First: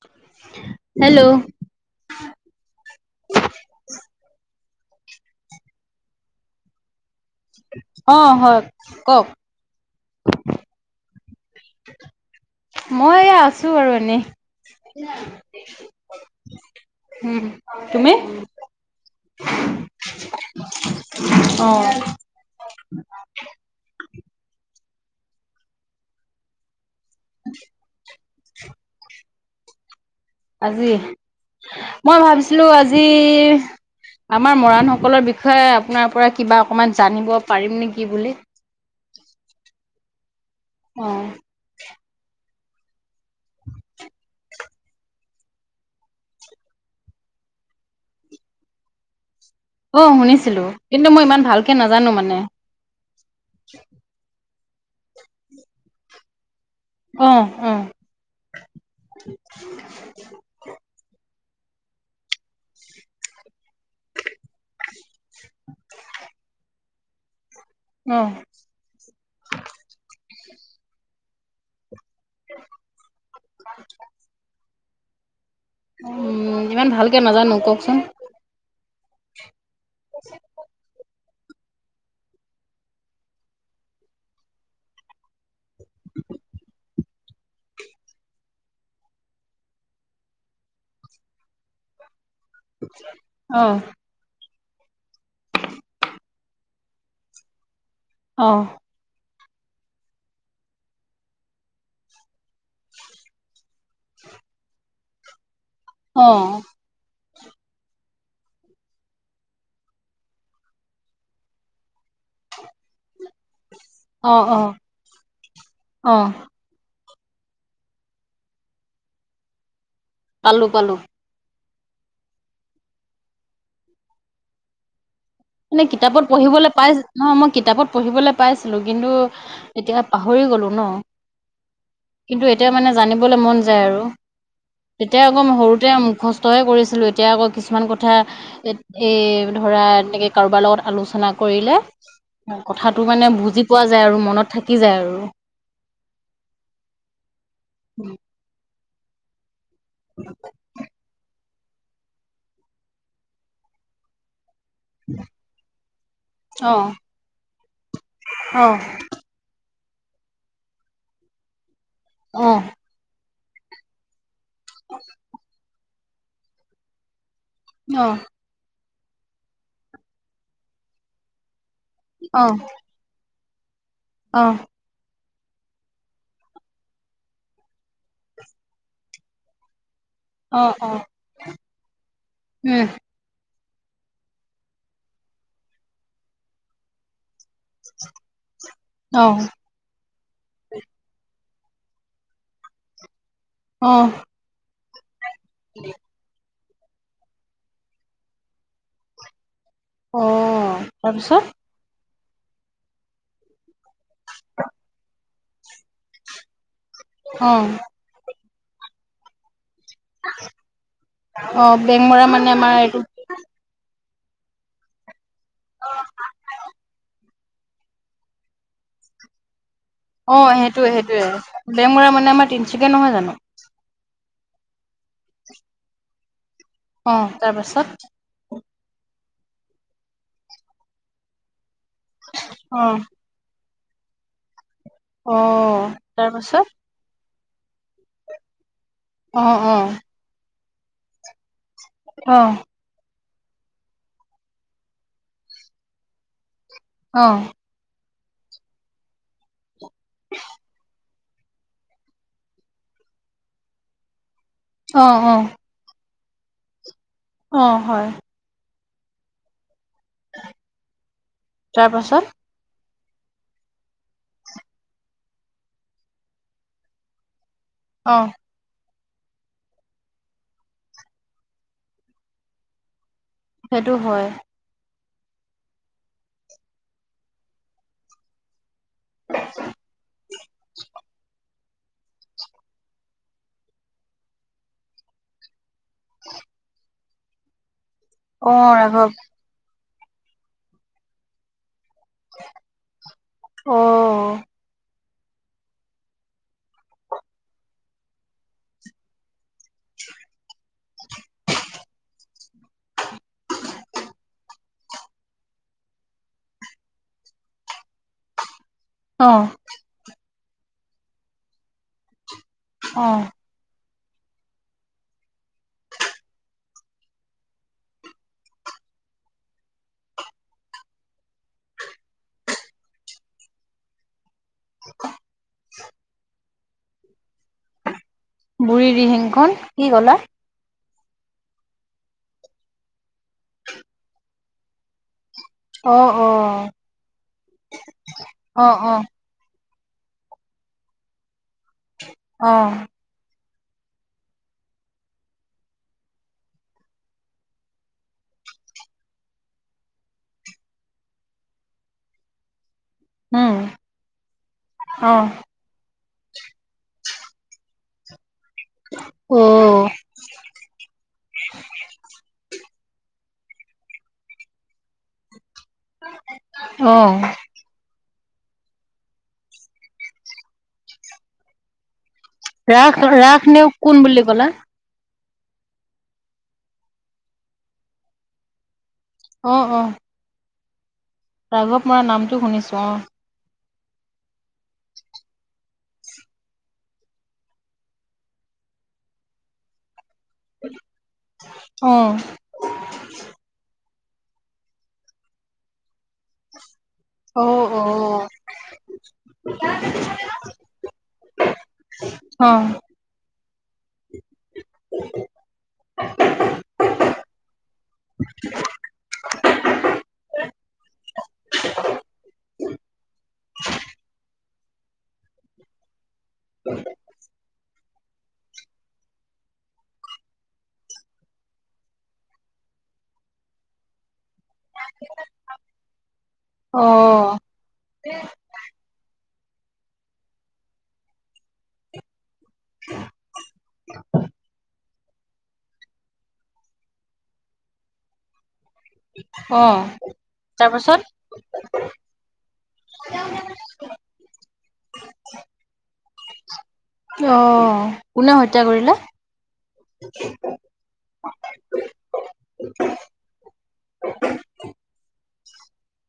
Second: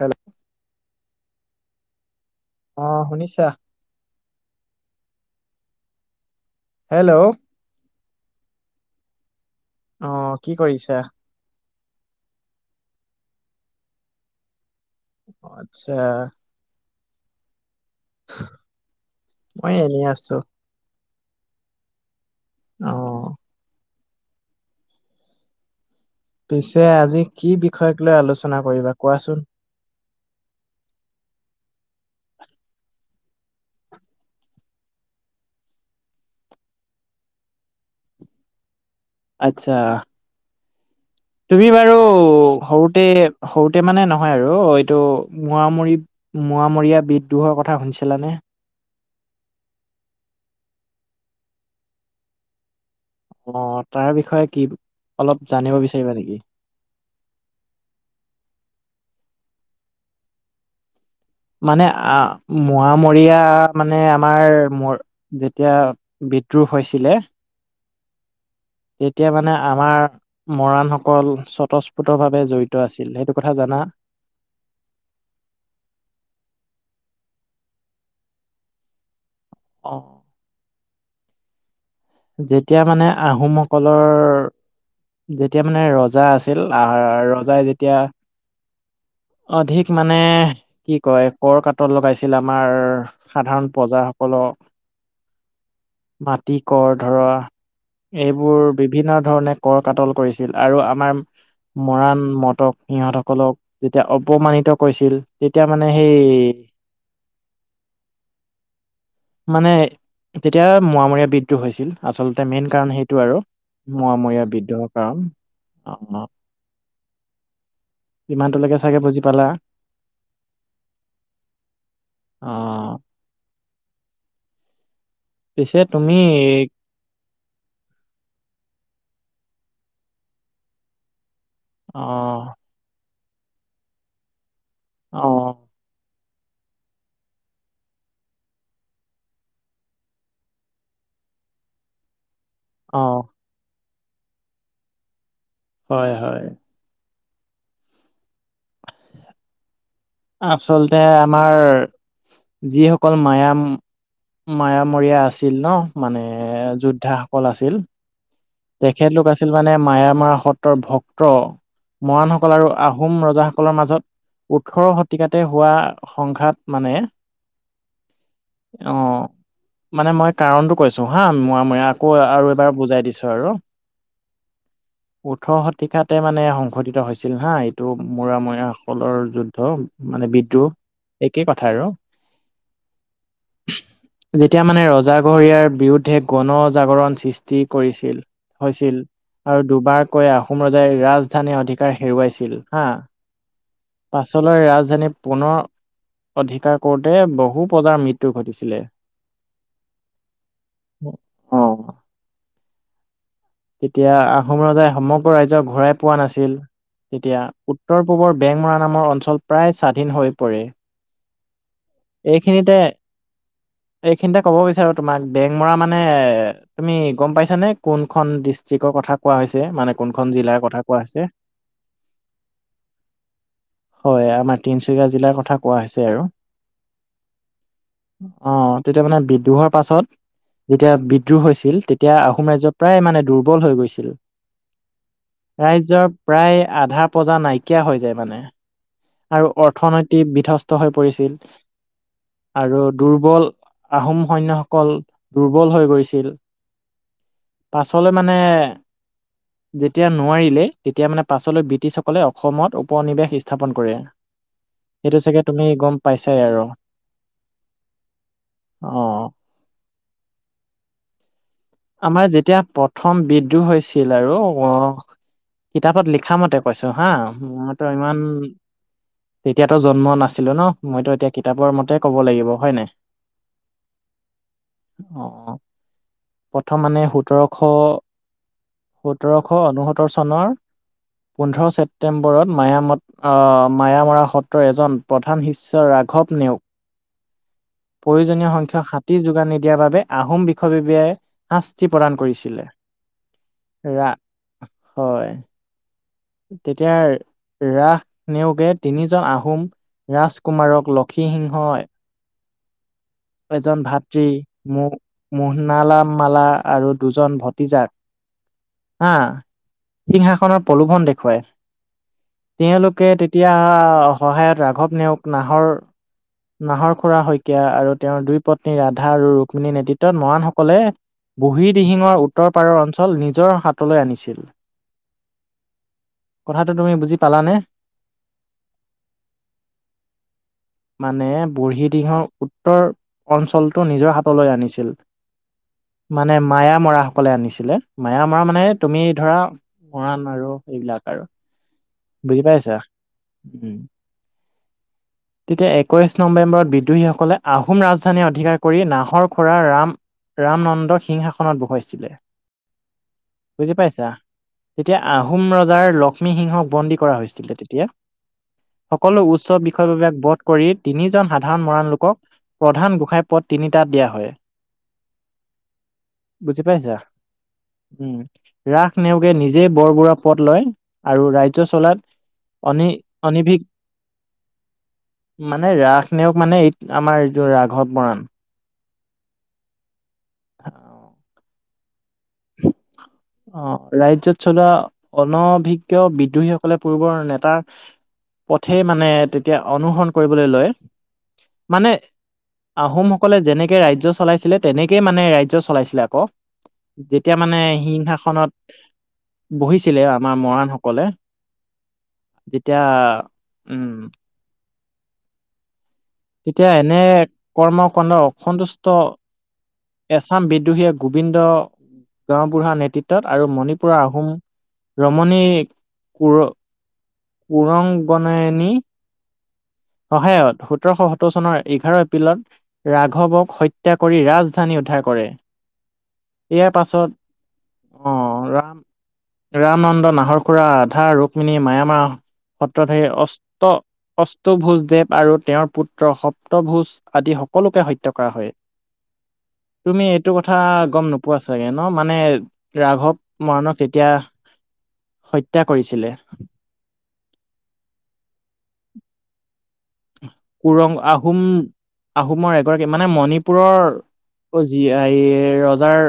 Hello hello. অ শুনিছা hello অ হয় কওক। অ কি কৰিছা মই এ আছো আৰু এনেই আচ্ছা হম মই এনে আছো অ অ পিছে আজি কি বিষয়ক লৈ আলোচনা কৰিবা কোৱাচোন? আজি মই ভাবিছিলো আজি। আমাৰ মৰাণ সকলৰ বিষয়ে আপোনাৰ পৰা কিবা অকমান জানিব পাৰিম নেকি বুলি। আচ্ছা অ' তুমি বাৰু সৰুতে সৰুতে মানে নহয় আৰু এইটো মোৱামৰি মোৱামৰীয়া বিদ্ৰোহৰ কথা শুনিছিলো নে অ শুনিছিলো কিন্তু মই ইমান ভালকে নাজানো মানে অ তাৰ বিষয়ে কি অলপ জানিব বিচাৰিবা নেকি? আহ আহ মানে আ মোৱামৰীয়া মানে আমাৰ ম যেতিয়া বিদ্ৰোহ হৈছিলে। উম তেতিয়া মানে স্বতঃস্ফতভাৱে জড়িত আছিল সেইটো কথা জানা। উম ইমান ভালকে নাজানো কওকচোন। অ যেতিয়া মানে আহোমসকলৰ যেতিয়া মানে ৰজা আছিল আহ ৰজাই যেতিয়া অধিক মানে কি কয় কৰ কাতৰ লগাইছে। কেলে আমাৰ সাধাৰণ অ' প্ৰজাসকলক। মাটি কৰ ধৰা এইবোৰ অ'। বিভিন্ন ধৰণে। কৰ কাতল কৰিছিল আৰু আমাৰ মৰাণ মতক সিহঁতসকলক। যেতিয়া অপমানিত কৰিছিল তেতিয়া মানে অ' সেই। মানে তেতিয়া মৰামৰীয়া বিদ্ৰুহ হৈছিল আচলতে মেইন কাৰণ সেই। এইটো আৰু মৰা অ' মৰীয়া অ' বিদূহৰ অ' কাৰণ। ইমানটোলৈকে চাগে বুজি পালা। পালো পালো। অ। মানে পিছে তুমি কিতাপত পঢ়িবলৈ পাই। নহ মই কিতাপত পঢ়িবলৈ পাইছিলো কিন্তু এতিয়া পাহৰি গলো ন। কিন্তু আহ এতিয়া মানে জানিবলৈ মন যায় আৰু অ তেতিয়া আকৌ সৰুতে মুখস্ত। তইে কৰিছিলোঁ এতিয়া আকৌ কিছুমান কথা এই ধৰা এনেকৈ। কাৰোবাৰ লগত আলোচনা কৰিলে অ কথাটো মানে বুজি পোৱা যায়। যাই আৰু মনত থাকি যায় আৰু। হয় হয়। উম। আচলতে আমাৰ যিসকল মায়াম। মায়ামৰী য়া আছিল ন মানে অ', যোদ্ধাসকল আছিল। অ', তেখেতলোক আছিল মানে মায়ামাৰা সত্ৰৰ ভক্ত। মৰাণসকল অ', আৰু আহোম ৰজাসকলৰ মাজত ওঠৰ শতিকাতে হোৱা। সংঘাত মানে। অ। অ মানে মই কাৰণতটো কৈছো হা মোৱামৰীয়া আকৌ আৰু অ', এবাৰ বুজাই দিছো। আৰু। অ। ওঠৰ শতিকাতে মানে সংঘটিত হৈছিল হা এইটো মোৱামৰীয়া সকলৰ যুদ্ধ। মানে অ', অ বিদ্ৰোহ একেই কথা আৰু। উম, যেতিয়া মানে ৰজাঘৰীয়া বিৰুদ্ধে গণজাগৰণ সৃষ্টি কৰি। হৈছিল অ', আৰু দুবাৰ। কৈ আহোম ৰজাই ৰাজধানী অধিকাৰ হেৰুৱাইছিল হা। অ', পাছলৈ ৰাজধানী পুনৰ অধিকাৰ। ক'তে বহু প্ৰজাৰ মৃত্যু ঘটিছিলে। অ তাৰপিছত। অ এতিয়া আহোম ৰজাই সমগ্ৰ ৰাজ্যৰ ঘূৰাই পোৱা নাছিল তেতিয়া অ', উত্তৰ পূবৰ। বেংমৰা নামৰ অঞ্চল প্ৰায় স্বাধীন হৈ পৰে। অ বেংমৰা মানে এইখিনিতে আমাৰ এইটো। এইখিনিতে ক'ব বিচাৰো তোমাক বেং মৰা মানে তুমি গম পাইছানে কোনখন ডিষ্ট্ৰিক্টৰ ক। কথা কোৱা হৈছে মানে। কোনখন অ জিলাৰ কথা সেইটোয়ে কোৱা হৈছে? সেইটোয়ে বেং মৰা মানে আমাৰ তিনিচুকীয়া নহয় জানো। হয় আমাৰ তিনিচুকীয়া জিলাৰ কথা কোৱা হৈছে আৰু। অ', তাৰপাছত অ তেতিয়া মানে বি। বিদ্ৰোহৰ পাছত যেতিয়া বিদ্ৰোহ হৈছিল তেতিয়া আহোম ৰাজ্য অ', প্ৰায় মানে দুৰ্বল হৈ গৈছিল। অ', ৰাজ্যৰ তাৰপাছত প্ৰায় আধা পজা নাইকিয়া হৈ যায় মানে। অ', আৰু অ', অৰ্থনৈতি বিধ্বস্ত হৈ পৰিছিল অ', আৰু দুৰ্বল। আহোম সৈনয়সকল দুৰ্বল হৈ গৈছিল। অ। চলে মানে। যেতিয়া নোৱাৰিলে তেতিয়া মানে পাছলৈ ব্ৰিটিছসকলে অসমত উপনিৱেশ স্থাপন কৰে। অ', সেইটো চাগে অ তুমি গম পাইছাই আৰু। অ হয়। অ। তাৰপাছত আমাৰ যেতিয়া পথ। প্ৰথম বিদ্ৰোহ হৈছিল আৰু অ কিতাপত লিখা মতে কৈছো হা। ত ইমান। অ', তেতিয়াতো জন্ম নাছিলো ন মইতো এতিয়া কিতাপৰ মতে ক'ব লাগিব হয় নাই। সেইটো হয়। অ অ প্ৰথম মানে সোতৰশ। সোতৰশ ঊনসত্তৰ চনৰ পোন্ধৰ। ছেপ্তেম্বৰত মায়া মায়ামৰা সত্ৰৰ এজন প্ৰধান শিষ্য। ৰাঘৱ নেওঁগ। প্ৰয়োজনীয় অ সংখ্যাক ৰাঘৱ হাতী যোগান নিদিয়াৰ বাবে আহোম বিষয়ববিয়াই শা। প্ৰদান কৰিছিলে ৰা অ', হয়। তেতিয়া। ৰাস নেওঁগে তিনিজন আহোম ৰাজকুমাৰক লক্ষীসিংহই। এজন ভাতৃ মো মোহনালামালা আৰু দুজন ভতিজাক। হা অ', সিংহাসনৰ প্ৰলোভন দেখুৱাই। অ তেওঁলোকে তেতিয়া সহায়ত ৰাঘৱ নেওঁগ নাহৰ। নাহৰ খুৰা শইকীয়া আৰু তেওঁৰ দুই পত্নী ৰাধা আৰু ৰুক্মণীৰ নেতৃত্বত মৰাণসকলে। বুঢ়ী দিহিঙৰ উত্তৰ পাৰৰ অঞ্চল নিজৰ হাতলৈ আনিছিল। [unintelligible] কথাটো তুমি বুজি পালানে। বুঢ়ী দিহিংখন কি ক'লা। মানে বুঢ়ীদিহিং ৰ উত্তৰ অঞ্চলটো নিজৰ হাতলৈ আনিছিল। অ', মানে অ', মায়া মৰা সকলে আনিছিলে মায়া মৰা মানে অ', তুমি অ', ধৰা। মৰাণ আৰু এইবিলাক আৰু বুজি অ পাইছা। উম। তেতিয়া একৈশ নৱেম্বৰত বিদ্ৰোহীসকলে আহোম ৰাজধানী অধিকাৰ কৰি নাহৰ খোৰাৰ ৰাম। ৰামনন্দৰ সিংহাসনত বহুৱাইছিলে। উম, বুজি পাইছা তেতিয়া অ', আহোম ৰজাৰ লক্ষ্মীসিংহক বন্দী কৰা হৈছে। তেতিয়া সকলো উচ্চ অ', বিষয়ববিয়াক বধ। কৰি তিনিজন সাধাৰণ মৰাণ লোকক। প্ৰধান গোঁসাঁই পথ তিনিটা দিয়া হয়। বুজি অ পাইছা উম। ৰাস নেওঁগে নিজে বৰবৰুৱা পদ লয় আৰু ৰাজ্য চলাত। অনি ৰাস ৰাস অনিভিক নেওঁগ কোন বুলি ক'লা। মানে ৰাস নেওঁক মানে এই আমাৰ এই ৰাঘৱ মৰাণ। অ অ। [unintelligible] ৰাঘৱ মৰান নামটো শুনিছো অ। অ ৰাজ্যত চলোৱা অনভিজ্ঞ বিদ্ৰোহীসকলে পূৰ্বৰ নেতাৰ। পথে মানে তেতিয়া অনুসৰণ। কৰিবলৈ লয় মানে আহোমসকলে যেনেকে ৰাজ্য চলাইছিলে তেনেকে। মানে ৰাজ্য চলাইছিলে আকৌ যেতিয়া অ', অ', মানে অ', সিংহাসনত। বহিছিলে আমাৰ মৰাণ সকলে অ', তেতিয়া। উম। তেতিয়া এনে কৰ্ম কণ্ড অসন্তুষ্ট। এছাম বিদ্ৰোহীয়ে গোবিন্দ। গাওঁবুঢ়া নেতৃত্বত আৰু মণিপুৰৰ আহোম ৰমনী। ক কুৰংগনায়নী। সহায়ত সোতৰশ সোত্তৰ চনৰ এঘাৰ এপ্ৰিলত ৰাঘৱক হত্যা কৰি ৰাজ। ধানী উদ্ধাৰ কৰে ইয়াৰ অ', পাছত আহ ৰাম। ৰামনন্দ নাহৰ খুৰা আধা ৰুক্মিণী মায়ামাহ। সত্ৰত সেই অষ্ট অ। ভোজ দেৱ আৰু তেওঁৰ পুত্ৰ সপ্তভোজ আদি সকলোকে হত্যা কৰা হয়। হয়। তুমি এইটো কথা গম নোপোৱা চাগে ন মানে ৰাঘৱ মৰাণক তেতিয়া। হত্যা কৰিছিলে। আহ কোনে হত্যা কৰিলে? উুৰং আহোম আহোমৰ এগৰাকী মানে মণিপুৰৰ। অ যি এই ৰজাৰ।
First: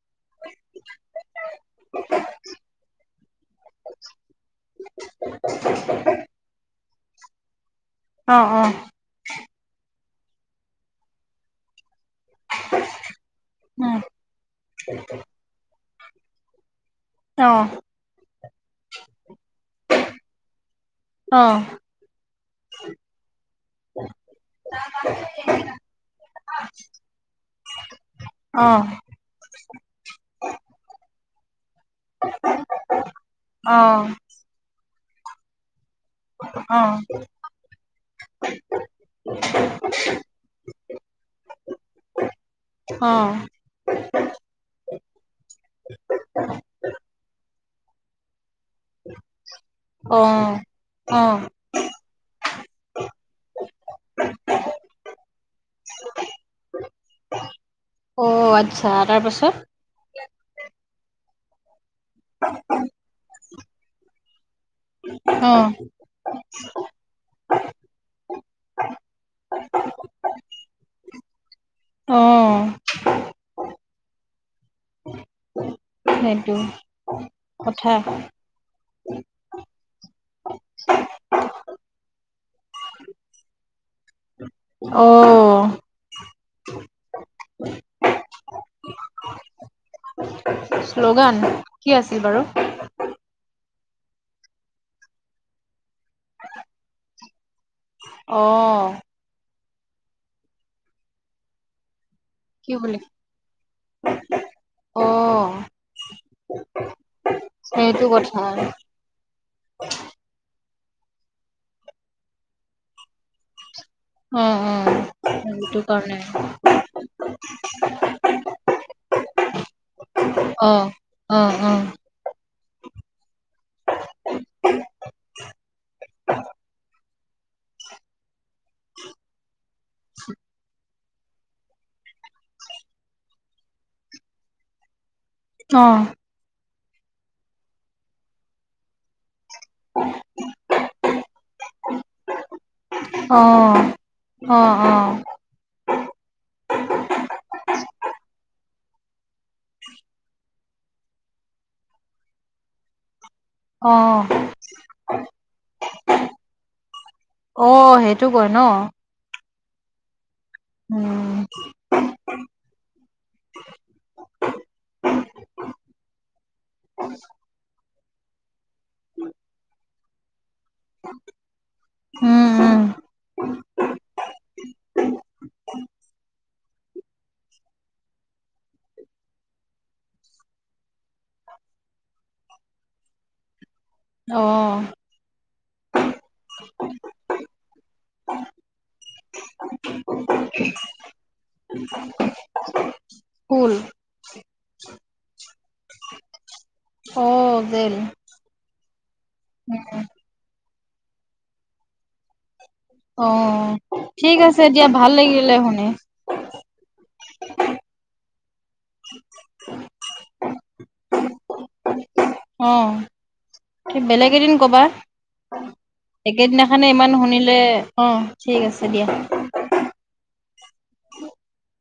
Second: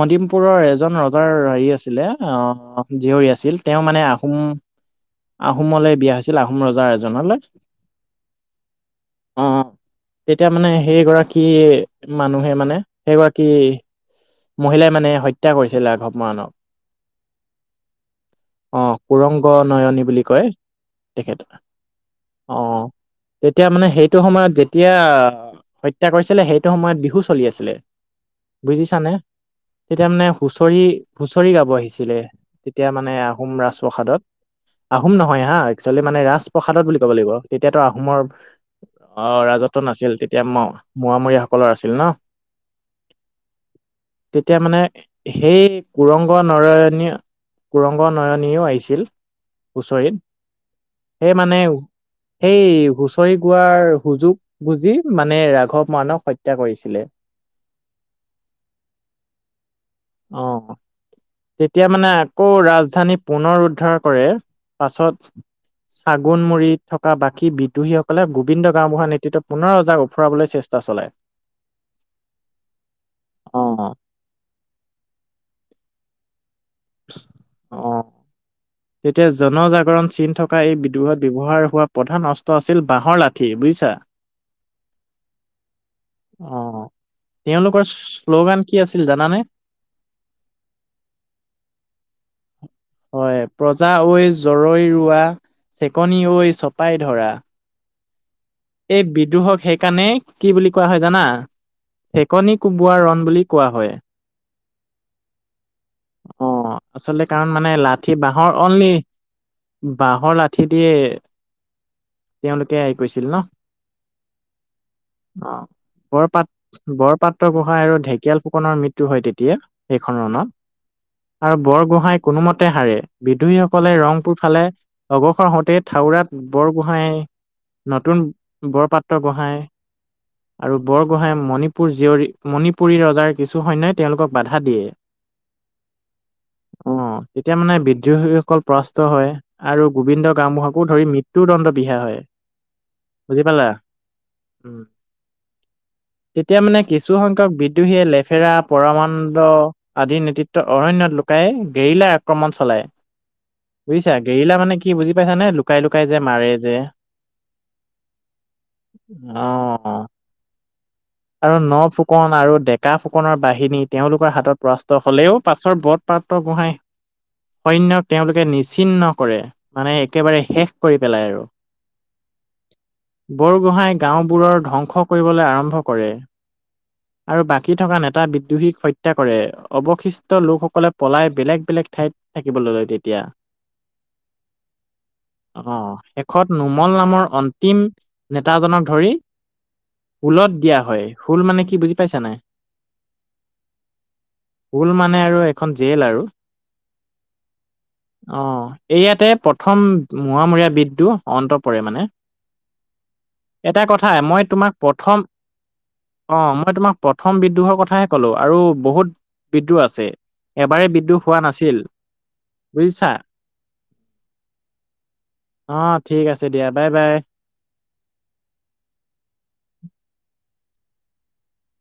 মদিমপুৰৰ এজন ৰজাৰ হেৰি আছিলে আহ জীয়ৰী আছিল তেওঁ মানে আহোম। আহোমলৈ বিয়া হৈছিল আহোম ৰজাৰ এজনলৈ। অ অ। অ তেতিয়া মানে সেই গৰাকী মানুহে মানে সেই গৰাকী। মহিলাই মানে হত্যা কৰিছিল ৰাঘৱ মৰাণ। অহ। অহ কুৰংগ নয়নী বুলি কয় তেখেত অ', অহ। তেতিয়া মানে সেইটো সময়ত যেতিয়া অহ। হত্যা কৰিছিলে সেইটো সময়ত বিহু চলি আছিলে বুজিছানে। তেতিয়া মানে হুঁচৰি হুঁচৰি গাব আহিছে। ছিলে তেতিয়া মানে আহোম ৰাজপ্ৰসাদত আহোম নহয় হা। একচুৱেলি মানে ৰাজপ্ৰসাদত বুলি ক'ব লাগিব তেতিয়াতো আহোমৰ। অ ৰাজত্ব নাছিল তেতিয়া মৰামৰীয়াসকলৰ আছিল ন। অ। তেতিয়া মানে সেই কুৰংগ নৰয়নী কুৰংগ নয়ন। আহিছিল হুঁচৰি সেই মানে। সেই হুঁচৰি গোৱাৰ সুযোগ বুজি মানে ৰাঘৱ মৰাণক হত্যা কৰিছিলে। অ আচ্ছা তাৰ পাছত। অ তেতিয়া মানে আকৌ ৰাজধানী পুনৰ উদ্ধাৰ কৰে। পাছত অ', ছাগণ মুৰি থকা বাকী বি। দোহীসকলে গোবিন্দ গাঁওবুঢ়া নেতৃত্বত পুনৰ অজাক ওফৰাবলৈ চেষ্টা চলায়। অঁ। অ। সেইটো অ কথা। তেতিয়া জনজাগৰণ চিন থকা এই বিদ্ৰোহত ব্যৱহাৰ হোৱা প্ৰধান অস্ত্ৰ আছিল বাঁহৰ লাঠি বুজিছা। অ। অ তেওঁলোকৰ শ্লোগান কি আছিল জানানে? শ্লোগান কি আছিল বাৰু। হয় প্ৰজা ঐ জৰৈ ৰোৱা চেকনি ঐ চপাই ধৰা। অ', এই বিদ্ৰোহক সেইকাৰণে কি বুলি কোৱা হয় জানা? চেকনি কোবোৱা ৰণ বুলি কোৱা হয়। অ। অ আচলতে কাৰণ মানে সেইটো লাঠি কথা বাঁহৰ অনলি বাঁহৰ লাঠি। তে। তেওঁলোকে কৈছিল ন। অ অ অ সেইটো ক। বৰপাত বৰপাত্ৰ গোঁসাঁই আৰু ঢেকীয়াল ফুকনৰ মৃত্যু হয় তেতিয়া সেইখন ৰনত। অ', অ', আৰু অ', বৰগোহাঁই কোনোমতে হাৰে বিদ্ৰোহী সকলে ৰংপুৰ ফালে অঘসৰ হওঁতেই থাক। কউৰাত বৰ গোহাঁই নতুন বৰ পাত্ৰ গোহাঁই আৰু। বৰগোহাঁঞই মণিপুৰ জীয়ৰী মণিপুৰী ৰজাৰ কিছুসৈন্যই তেওঁলোকক বাধা দিয়ে। অ। অ তেতিয়া মানে বিদ্ৰোহীসকল পৰাস্ত হয় আৰু গোবিন্দ গামবুঢ়াকো ধৰি মৃত। মৃত্যুৰৰ্দড বিহা হয় অ', বুজি পালা উ। অ', অ', তেতিয়া মানে কিছুসখ্য্ক বিদ্ৰোহীয়ে লেফেৰা। পৰমানান্দ আদিৰ নেতৃত্বত অৰণ্য লুোকাই গেৰিলাই আক্ৰমণ চলায়। অ', বুজিছােৰিলা মান কি বুজিাইছা লুকাই লুকাই। যে মাৰে যে অ', সেইটো কয় ন অ। উম, আৰু ন ফুকন আৰু ডেকা ফুকনৰ বাহিনী তেওঁলোকৰ হাতত পৰাস্ত হলেও পাছৰ বট। পাত্ৰ গোহাঁই সৈন্যক তেওঁলোকে নিচ্চিহ্ন কৰে মানে একেবাৰে শেষ। কৰি পেলাই আৰু। উম, উম, বৰগোহাঁই গাঁওবোৰৰ ধ্বংস কৰিবলৈ আৰম্ভ কৰে। আৰু বাকী থকা নেতা বিদ্ৰোহীক হত্যা কৰে অৱশিষ্ট লোকসকলে পলাই বেলেগ বেলেগ ঠাইত। থাকিবলৈ লয় তেতিয়া। অ। অহ শেষত নোমল নামৰ অন্তিম নেতাজনক ধৰি। ঊলত দিয়া হয় শোল মানে কি বুজি পাইছানে। ফুল হল মানে আৰু এখন জেল আৰু। হ গেল। এইয়াতে প্ৰথম। বিদু অন্ত পৰে মানে। অ এটা কথা ঠিক মই আছে তোমাক দিয়া ভাল প্ৰথম লাগিলে শুনে। অ মই তোমাক প্ৰথম বিদ্ৰোহৰ কথাহে ক'লো। আৰু বহুত বিদ্ৰোহ আছে এবাৰে বিদ্ৰোহ হোৱা নাছিল। অ' বুজিছা। বেলেগ এদিন ক'বা। অ। ঠিক আছে দিয়া একেদিনাখে বাই ইমান বাই। শুনিলে অ ঠিক আছে দিয়া। [unintelligible]